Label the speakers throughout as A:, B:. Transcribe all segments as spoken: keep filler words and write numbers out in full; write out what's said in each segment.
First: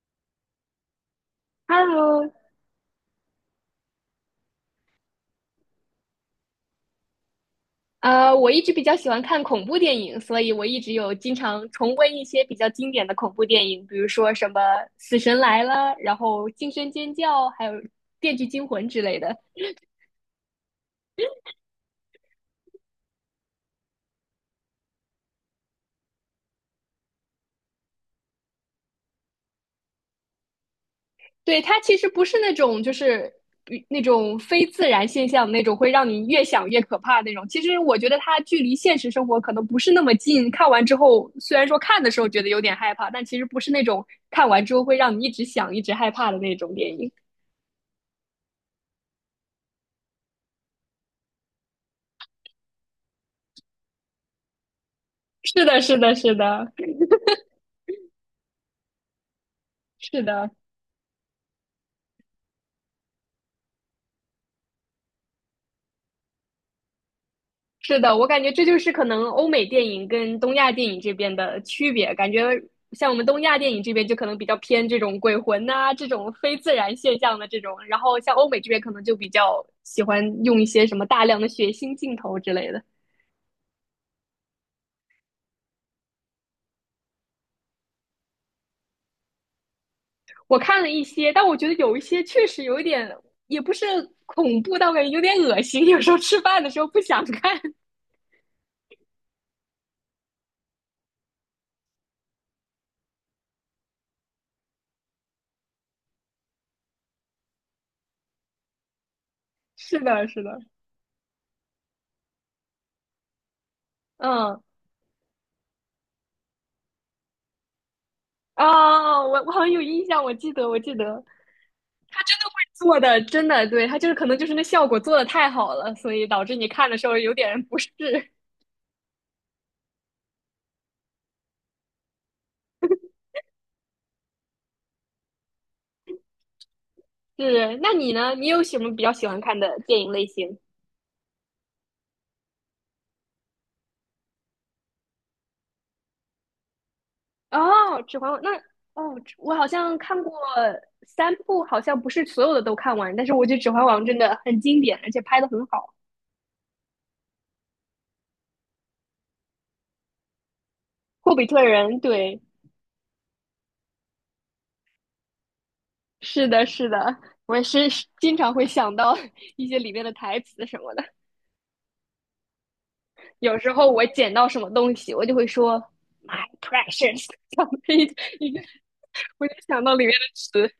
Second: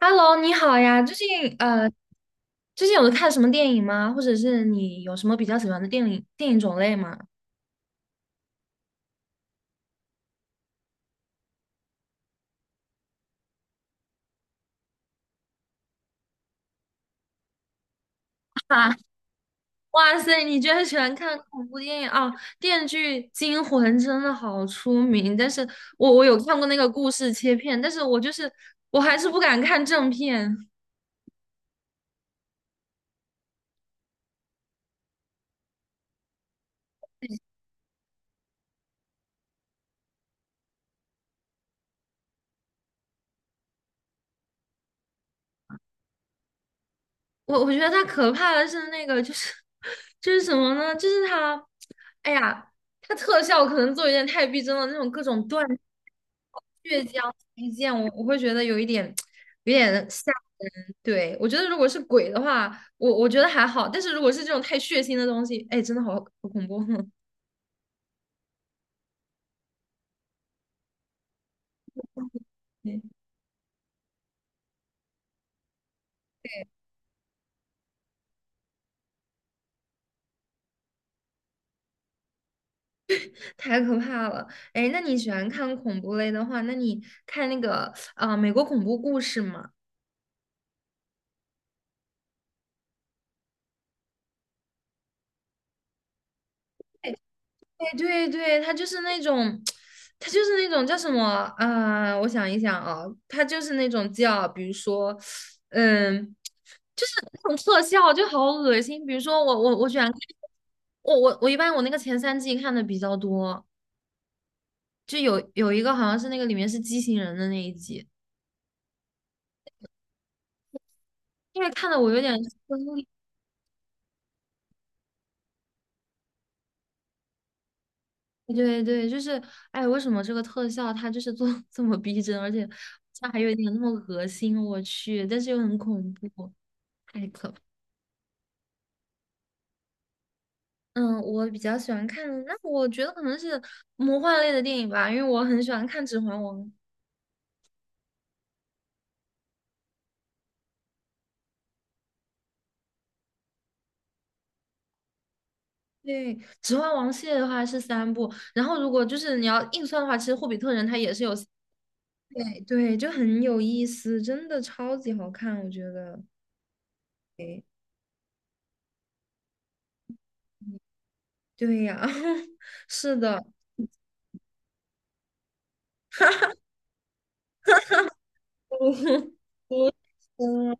A: Hello，你好呀！最近呃，
B: Hello，
A: 最近有看什么电影吗？或者是你有什么比较喜欢的电影电影种类吗？
B: 呃，我一直比较喜欢看恐怖电影，所以我一直有经常重温一些比较经典的恐怖电影，比如说什么《死神来了》，然后《惊声尖叫》，还有《电锯惊 魂》
A: 啊，
B: 之类的。
A: 哇塞，你居然喜欢看恐怖电影啊！电锯惊魂》真的好出名，但是我我有看过那个故事切片，但是我就是我还是不敢看正片。
B: 对，它其实不是那种就是比那种非自然现象那种会让你越想越可怕的那种。其实我觉得它距离现实生活可能不是那么近，看完之后虽然说看的时候觉得有点害怕，但其实不是那种看完之后会让你一直想、一直害怕的那种电影。
A: 我我觉得它可怕的是那个就是 就是什么呢？就是它，哎呀，它特效可能做有点太逼真了，那种各种断。
B: 是的，是的，是的。
A: 倔强推见我我会觉得有一点有点
B: 是
A: 吓
B: 的，
A: 人。对，我觉得如果是鬼的话，我我觉得还好，但是如果是这种太血腥的东西，哎，真的好好恐怖，
B: 是的，我感觉这就是可能欧美电影跟东亚电影这边的区别。感觉
A: 对，
B: 像我们东亚电影这边就可能比较偏这种鬼魂呐、这种非自然现象的这种，然后像欧美这边可能就比较喜欢用一些什么大量的血腥镜头之类的。
A: 太可怕了。哎，那你喜欢看恐怖类的话，那你看那个啊、呃美国恐怖故事》吗？
B: 我看了一些，但我觉得有一些确实有一点，也不是恐怖，但我感觉有点恶心。有时候吃饭的时候不想看。
A: 哎对对，他就是那种，他就是那种叫什么啊、我想一想啊，他就是那种叫，比如说，嗯，就是那种特效就好恶心。比如说我我我喜
B: 是
A: 欢看
B: 的，是的。
A: 我我我一般我那个前三季看的比较多，
B: 嗯。
A: 就有有一个好像是那个里面是畸形人的那一集，
B: 啊，我我好像有印象，我记得，我记得。
A: 因为看的我有
B: 他
A: 点
B: 真的会
A: 生
B: 做
A: 理
B: 的，真的，对，他就是可能就是那效果做的太好了，所以导致你看的时候有点不适。
A: 对对，就是哎，为什么这个特效它就是做得这么逼真，而且它还有一点那么恶心，我去，但是又很恐怖，太可怕。
B: 是。那你呢？你有什么比较喜欢看的电影类型？
A: 嗯，我比较喜欢看，那我觉得可能是魔幻类的电影吧，因为我很喜欢看《指环王》。
B: 哦，《指环王》那哦，我好像看过三部，好像不是所有的都看完，但是我觉得《指环王》真的很经典，而且拍的很好。
A: 对，《指环王》系列的话是三部，然后如果就是你要硬算的话，其实《霍比特人》它也是有
B: 《霍
A: 三，
B: 比特人》对。
A: 哎对，就很有意思，真的超级好看，我觉得。
B: 是的，是的，我也是经常会想到 一些里面的台词什么的。
A: 对呀，是的，
B: 有时候我捡到什么东西，我就会说 “my precious”，我 就想到里面的词。
A: 嗯，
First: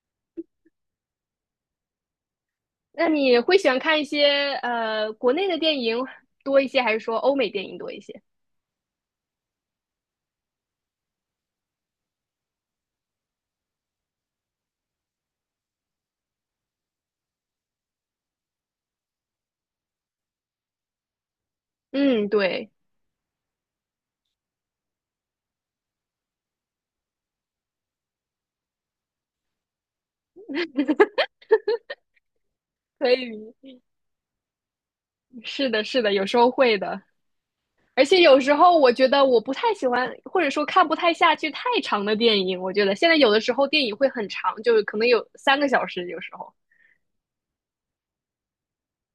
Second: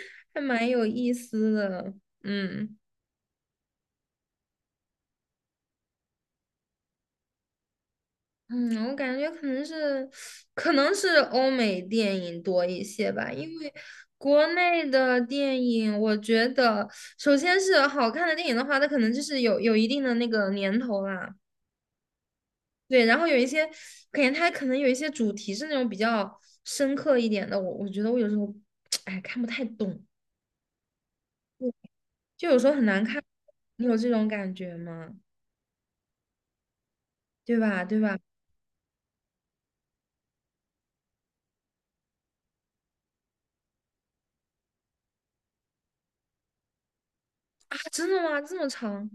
A: 还蛮有意思的，嗯。
B: 那你会喜欢看一些呃国内的电影多一些，还是说欧美电影多一些？
A: 嗯，我感觉可能是，可能是欧美电影多一些吧，因为国内的电影，我觉得首先是好看的电影的话，它可能就是有有一定的那个年头啦，
B: 嗯，对。
A: 对，然后有一些，感觉它可能有一些主题是那种比较深刻一点的，我我觉得我有时候，哎，看不太懂，就有时候很难
B: 可
A: 看，
B: 以。
A: 你有这种感觉吗？
B: 是的，是的，有时候会的。
A: 对吧？对
B: 而
A: 吧？
B: 且有时候我觉得我不太喜欢，或者说看不太下去太长的电影。我觉得现在有的时候电影会很长，就是可能有三个小时，有时候。
A: 啊，真的吗？这么长？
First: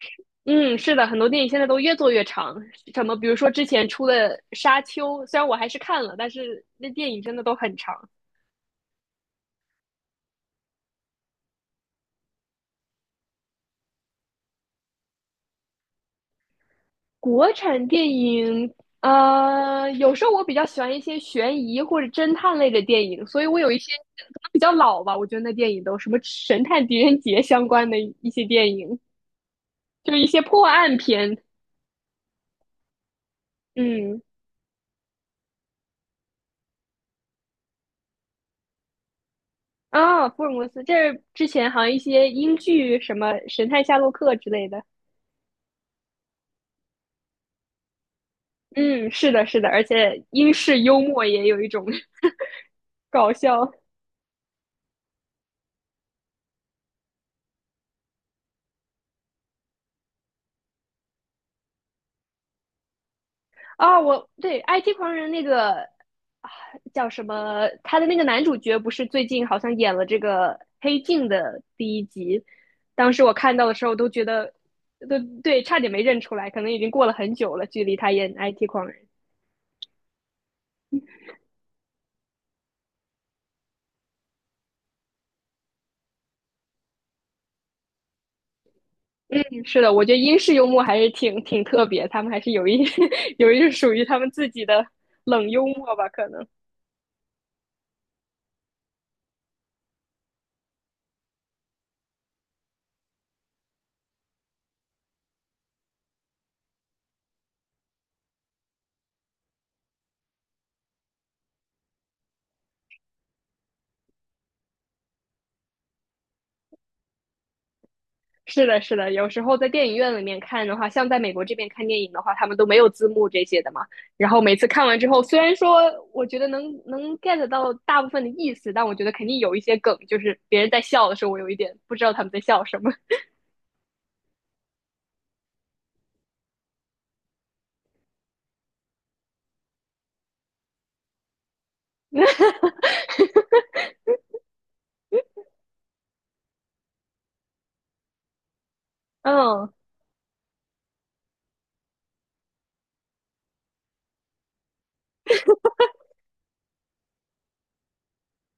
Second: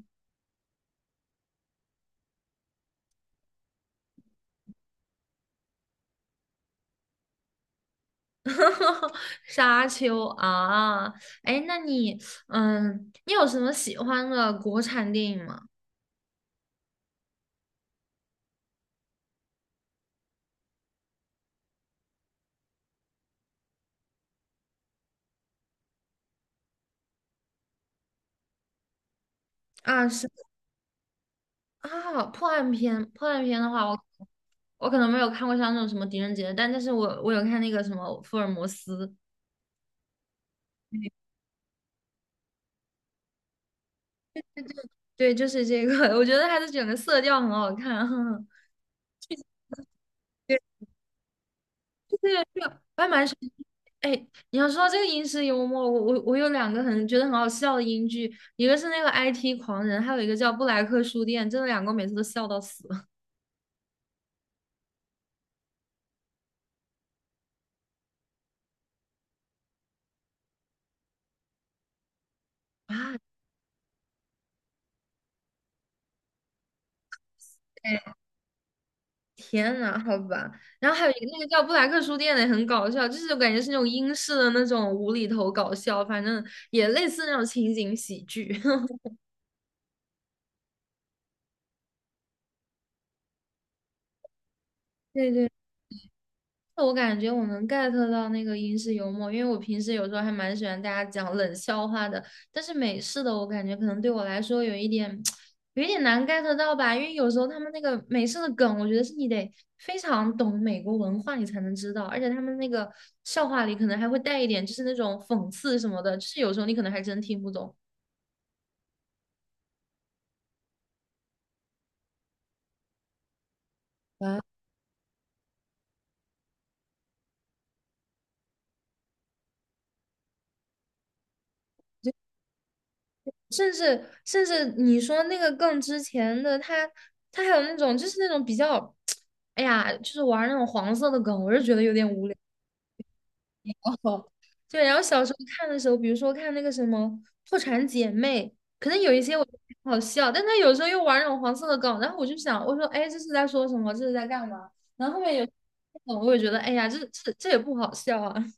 B: 嗯，是的，很多电影现在都越做越长，什么比如说之前出的《沙丘》，虽然我还是看了，但是那电影真的都很长。
A: 哈哈，沙丘啊，哎，那你，嗯，你有什么喜欢的国产电影吗？
B: 国产电影，呃，有时候我比较喜欢一些悬疑或者侦探类的电影，所以我有一些可能比较老吧，我觉得那电影都什么《神探狄仁杰》相关的一些电影，
A: 啊，
B: 就是
A: 是
B: 一些破案片。
A: 啊，破案片，破案片的话，我
B: 嗯。
A: 我可能没有看过像那种什么《狄仁杰》，但但是我我有看那个什么《福尔摩斯》，
B: 啊，福尔摩斯，这之前好像一些英剧，什么《神探夏洛克》之类的。
A: 对，就是这个，我觉得它的整个色调很好看。
B: 嗯，是的，是的，而且英 式幽默也有一种
A: 这个 这个我还蛮
B: 搞
A: 喜欢。
B: 笑
A: 哎，你要说到这个英式幽默，我我我有两个很觉得很好笑的英剧，一个是那个 I T 狂人，还有一个叫布莱克书店，真的两个我每次都笑到死
B: 啊。我对《I T 狂人》那个啊叫什么，他的那个男主角不是最近好像演了这个《黑镜》的第一集，当
A: 啊！
B: 时我看到的时候都觉得，都对，差点没认出来，可能已经过了很久了，距离他
A: 哎，
B: 演《I T 狂人》。嗯
A: 天呐，好吧。然后还有一个那个叫布莱克书店的也很搞笑，就是我感觉是那种英式的那种无厘头搞笑，反正也类似那种情景喜剧。
B: 是的，我觉得英式幽默还是挺挺特别，他们还是有一 有一种属于他们自己的
A: 对
B: 冷
A: 对
B: 幽默吧，可能。
A: 我感觉我能 get 到那个英式幽默，因为我平时有时候还蛮喜欢大家讲冷笑话的，但是美式的我感觉可能对我来说有一点 有一点难 get 到吧，因为有时候他们那个美式的梗，我觉得是你得非常懂美国文化你才能知道，而且他们那个笑话里可能还会带一点就是那种讽刺什么的，就是有时候你可能还真听不懂。
B: 是的，是的，有时候在电影院里面看的话，像在美国这边看电影的话，他们都没有字幕这些的嘛。然后每次看完之后，虽然说我觉得能能 get 到大部分的意思，但我觉得肯定有一些梗，就是别人在笑的时候，我有一点不知道他们在笑什么。
A: 甚至甚至你说那个更之前的他，他还有那种就是那种比较，哎呀，就是玩那种黄色的梗，我是觉得有点无聊。对，然后小时候看的时候，比如说看那个什么《破产姐妹》，可能有一些我觉得
B: 嗯，
A: 挺好笑，但他有时候又玩那种黄色的梗，然后我就想，我说，哎，这是在说什么？这是在干嘛？然后后面有梗，我也觉得，哎呀，这这这也不好笑啊。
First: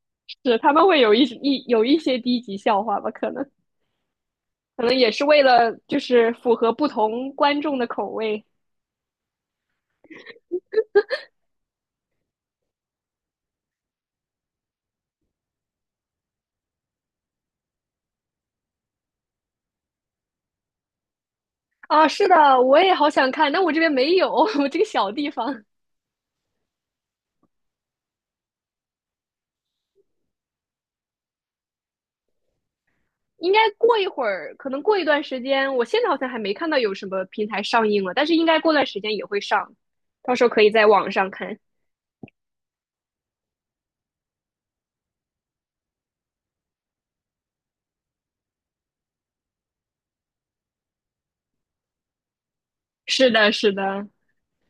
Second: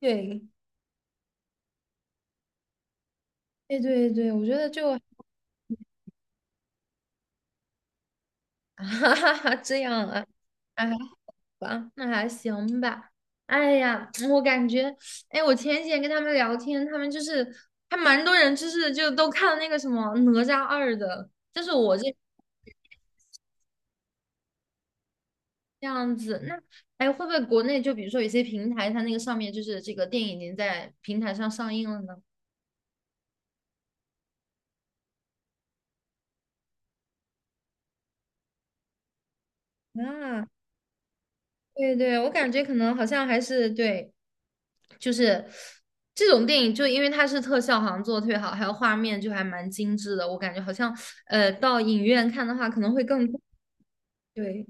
A: 对，
B: 是他们会有一一有一些低级笑话吧，可能
A: 对对对，我觉得就
B: 可能也是 为了就是符合不同观众的口味
A: 哈哈哈这样啊。啊。吧，那还行吧。哎呀，我感觉，哎，我前几天跟他们聊天，他们就是还蛮多人，就是就都看了那个什么《哪吒二》的，就是我这
B: 啊。是的，我也好想看，但我这边没有，我这个小地方。
A: 这样子。那哎，会不会国内就比如说有些平台，它那个上面就是这个电影已经在平台上上映了呢？
B: 应该过一会儿，可能过一段时间，我现在好像还没看到有什么平台上映了，但是应该过段时间也会上，到时
A: 啊，
B: 候可以在网上看。
A: 对对，我感觉可能好像还是对，就是这种电影，就因为它是特效，好像做的特别好，还有画面就还蛮精致的。我感觉好像，呃，到影院看的话可能会更
B: 是的，是的，
A: 对。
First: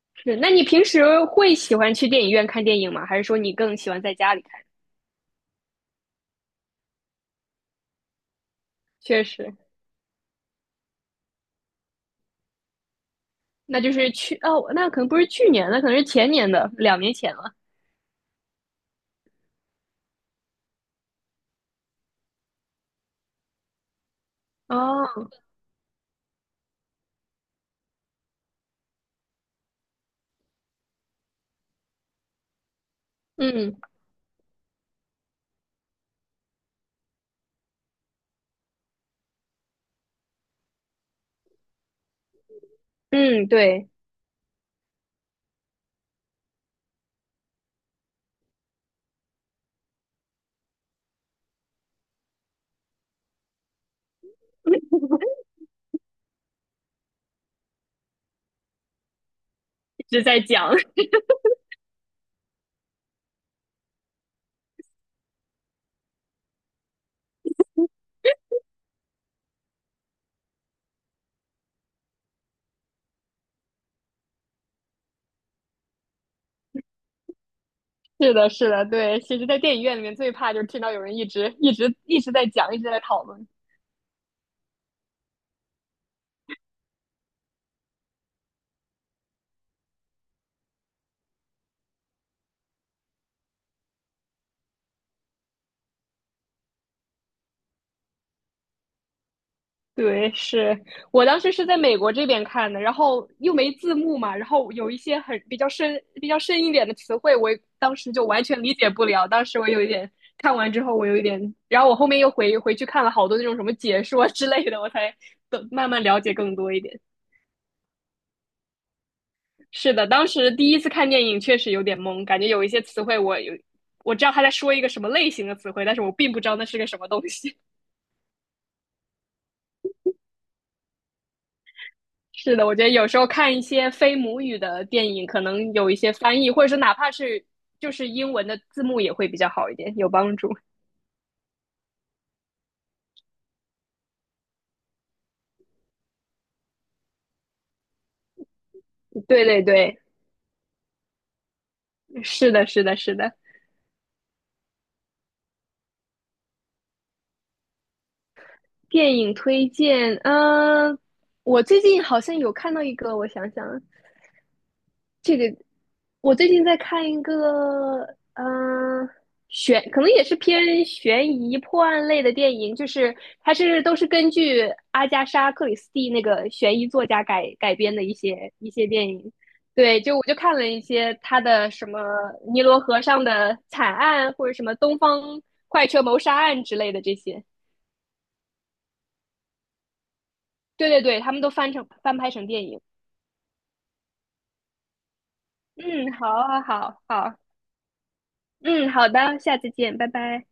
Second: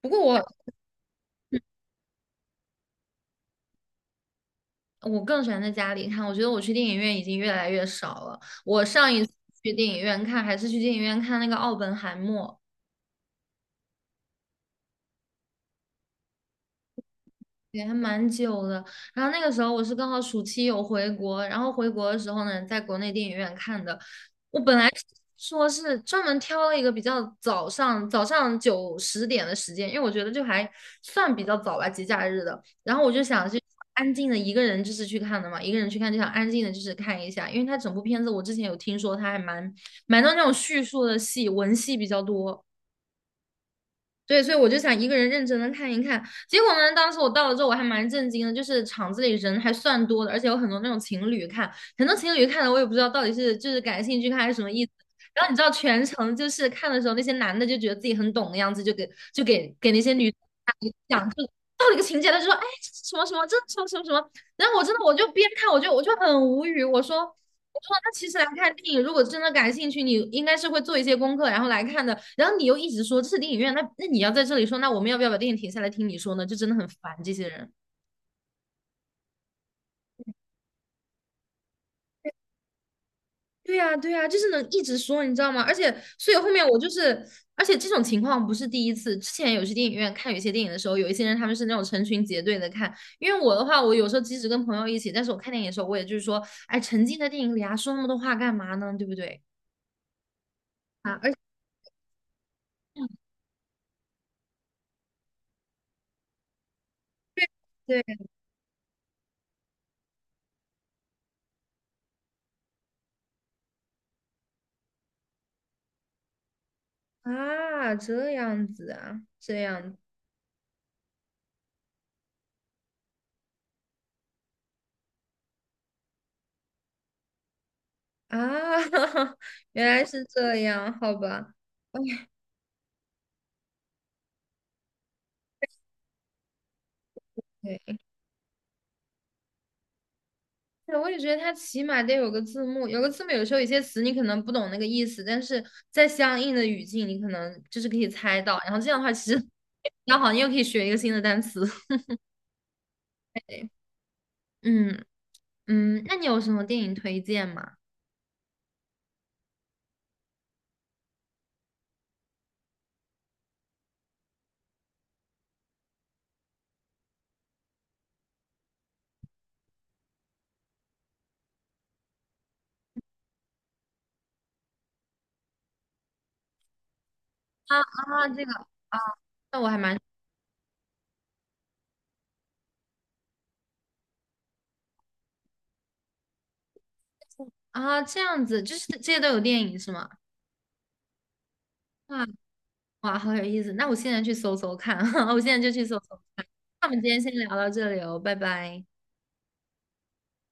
A: 不过
B: 是。
A: 我
B: 那你平时会喜欢去电影院看电影吗？还是说你更喜欢在家里看？
A: 我更喜欢在家里看，我觉得我去电影院已经越来越少了。我上
B: 确
A: 一次
B: 实。
A: 去电影院看还是去电影院看那个《奥本海默》，
B: 那就是去哦，那可能不是去年的，可能是前年的，两年前了。
A: 也还蛮久的。然后那个时候我是刚好暑期有回国，然后回国的时候呢，在国内电影院看的。我本来
B: 哦。
A: 说是专门挑了一个比较早上早上九十点的时间，因为我觉得就还算比较早吧，节假日的。然后我就想去
B: 嗯。
A: 安静的一个人就是去看的嘛，一个人去看就想安静的就是看一下，因为它整部片子我之前有听说它还蛮蛮多那种叙述的戏，文戏比较多。
B: 嗯，对，
A: 对，所以我就想一个人认真的看一看。结果呢，当时我到了之后，我还蛮震惊的，就是场子里人还算多的，而且有很多那种情侣看，很多情侣看的我也不知道到底是就是感兴趣看还是什么意思。然后你知道全程就是看的时候，那些男的就觉得自己很懂的样子，就给就给给那
B: 一
A: 些
B: 直
A: 女生
B: 在讲。
A: 讲，就到了一个情节，他就说哎这是什么什么，这是什么什么什么。然后我真的我就边看我就我就很无语，我说。我那其实来看电影，如果真的感兴趣，你应该是会做一些功课，然后来看的。然后你又一直说这是电影院，那那你要在这里说，那我们要不要把电影停下来听你说呢？就真的很烦这些人。
B: 是的，是的，对。其实，在电影院里面最怕就是听到有人一直一直一直在讲，一直在讨论。
A: 对呀，对呀，就是能一直说，你知道吗？而且，所以后面我就是，而且这种情况不是第一次。之前有去电影院看有一些电影的时候，有一些人他们是那种成群结队的看。因为我的话，我有时候即使跟朋友一起，但是我看电影的时候，我也就是说，哎，沉浸在电影里啊，说那么多话干嘛呢？对不对？
B: 对，是。
A: 啊，
B: 我
A: 而且
B: 当时是在美国这边看的，然后又没字幕嘛，然后有一些很比较深、比较深一点的词汇，我当
A: 对
B: 时就完全理解不了。当时我有一点看完之后，我有一点，然后我后面又回回去看了好多那种什么解说之类的，我才懂慢慢了解更多一点。
A: 啊，这样子啊，这
B: 是
A: 样
B: 的，当时第一次看电影确实有点懵，感觉有一些词汇我有我知道他在说一个什么类型的词汇，但是我并不知道那是个什么东西。
A: 啊，原来是这样，好吧。哎
B: 是的，我觉得有时候看一些非母语的电影，可能有一些翻译，或者是哪怕是就
A: 对，
B: 是英文的字幕也会比较好一点，有帮助。
A: 对，我也觉得它起码得有个字幕，有个字幕，有时候有些词你可能不懂那个意思，但是在相应的语境，你可能就是可以猜到。然后这样的话，其实
B: 对
A: 比
B: 对对。
A: 较好，你又可以学一个新的单词。
B: 是的，是的，是的。
A: 对，嗯嗯，那你有什么电影推荐吗？
B: 电影推荐，嗯、我最近好像有看到一个，我想想，这个我最近在看一个，嗯、悬，可能也是偏悬疑破案类的电影，就是它是都是根据阿加莎·克里斯蒂那个悬疑作家改改
A: 啊
B: 编的一
A: 啊，这个，
B: 些一些
A: 啊，
B: 电影。
A: 那我还蛮
B: 对，就我就看了一些他的什么尼罗河上的惨案，或者什么东方快车谋杀案之类的这些。
A: 啊，这样子，就是这些都有电影是吗？
B: 对对对，他们都翻成翻
A: 啊。
B: 拍成电影。
A: 哇，好有意思！那我现在去搜搜看，我现在就去搜
B: 嗯，
A: 搜
B: 好，
A: 看。那我们
B: 好，
A: 今天
B: 好，
A: 先
B: 好。
A: 聊到这里哦，拜拜。
B: 嗯，好的，下次见，拜拜。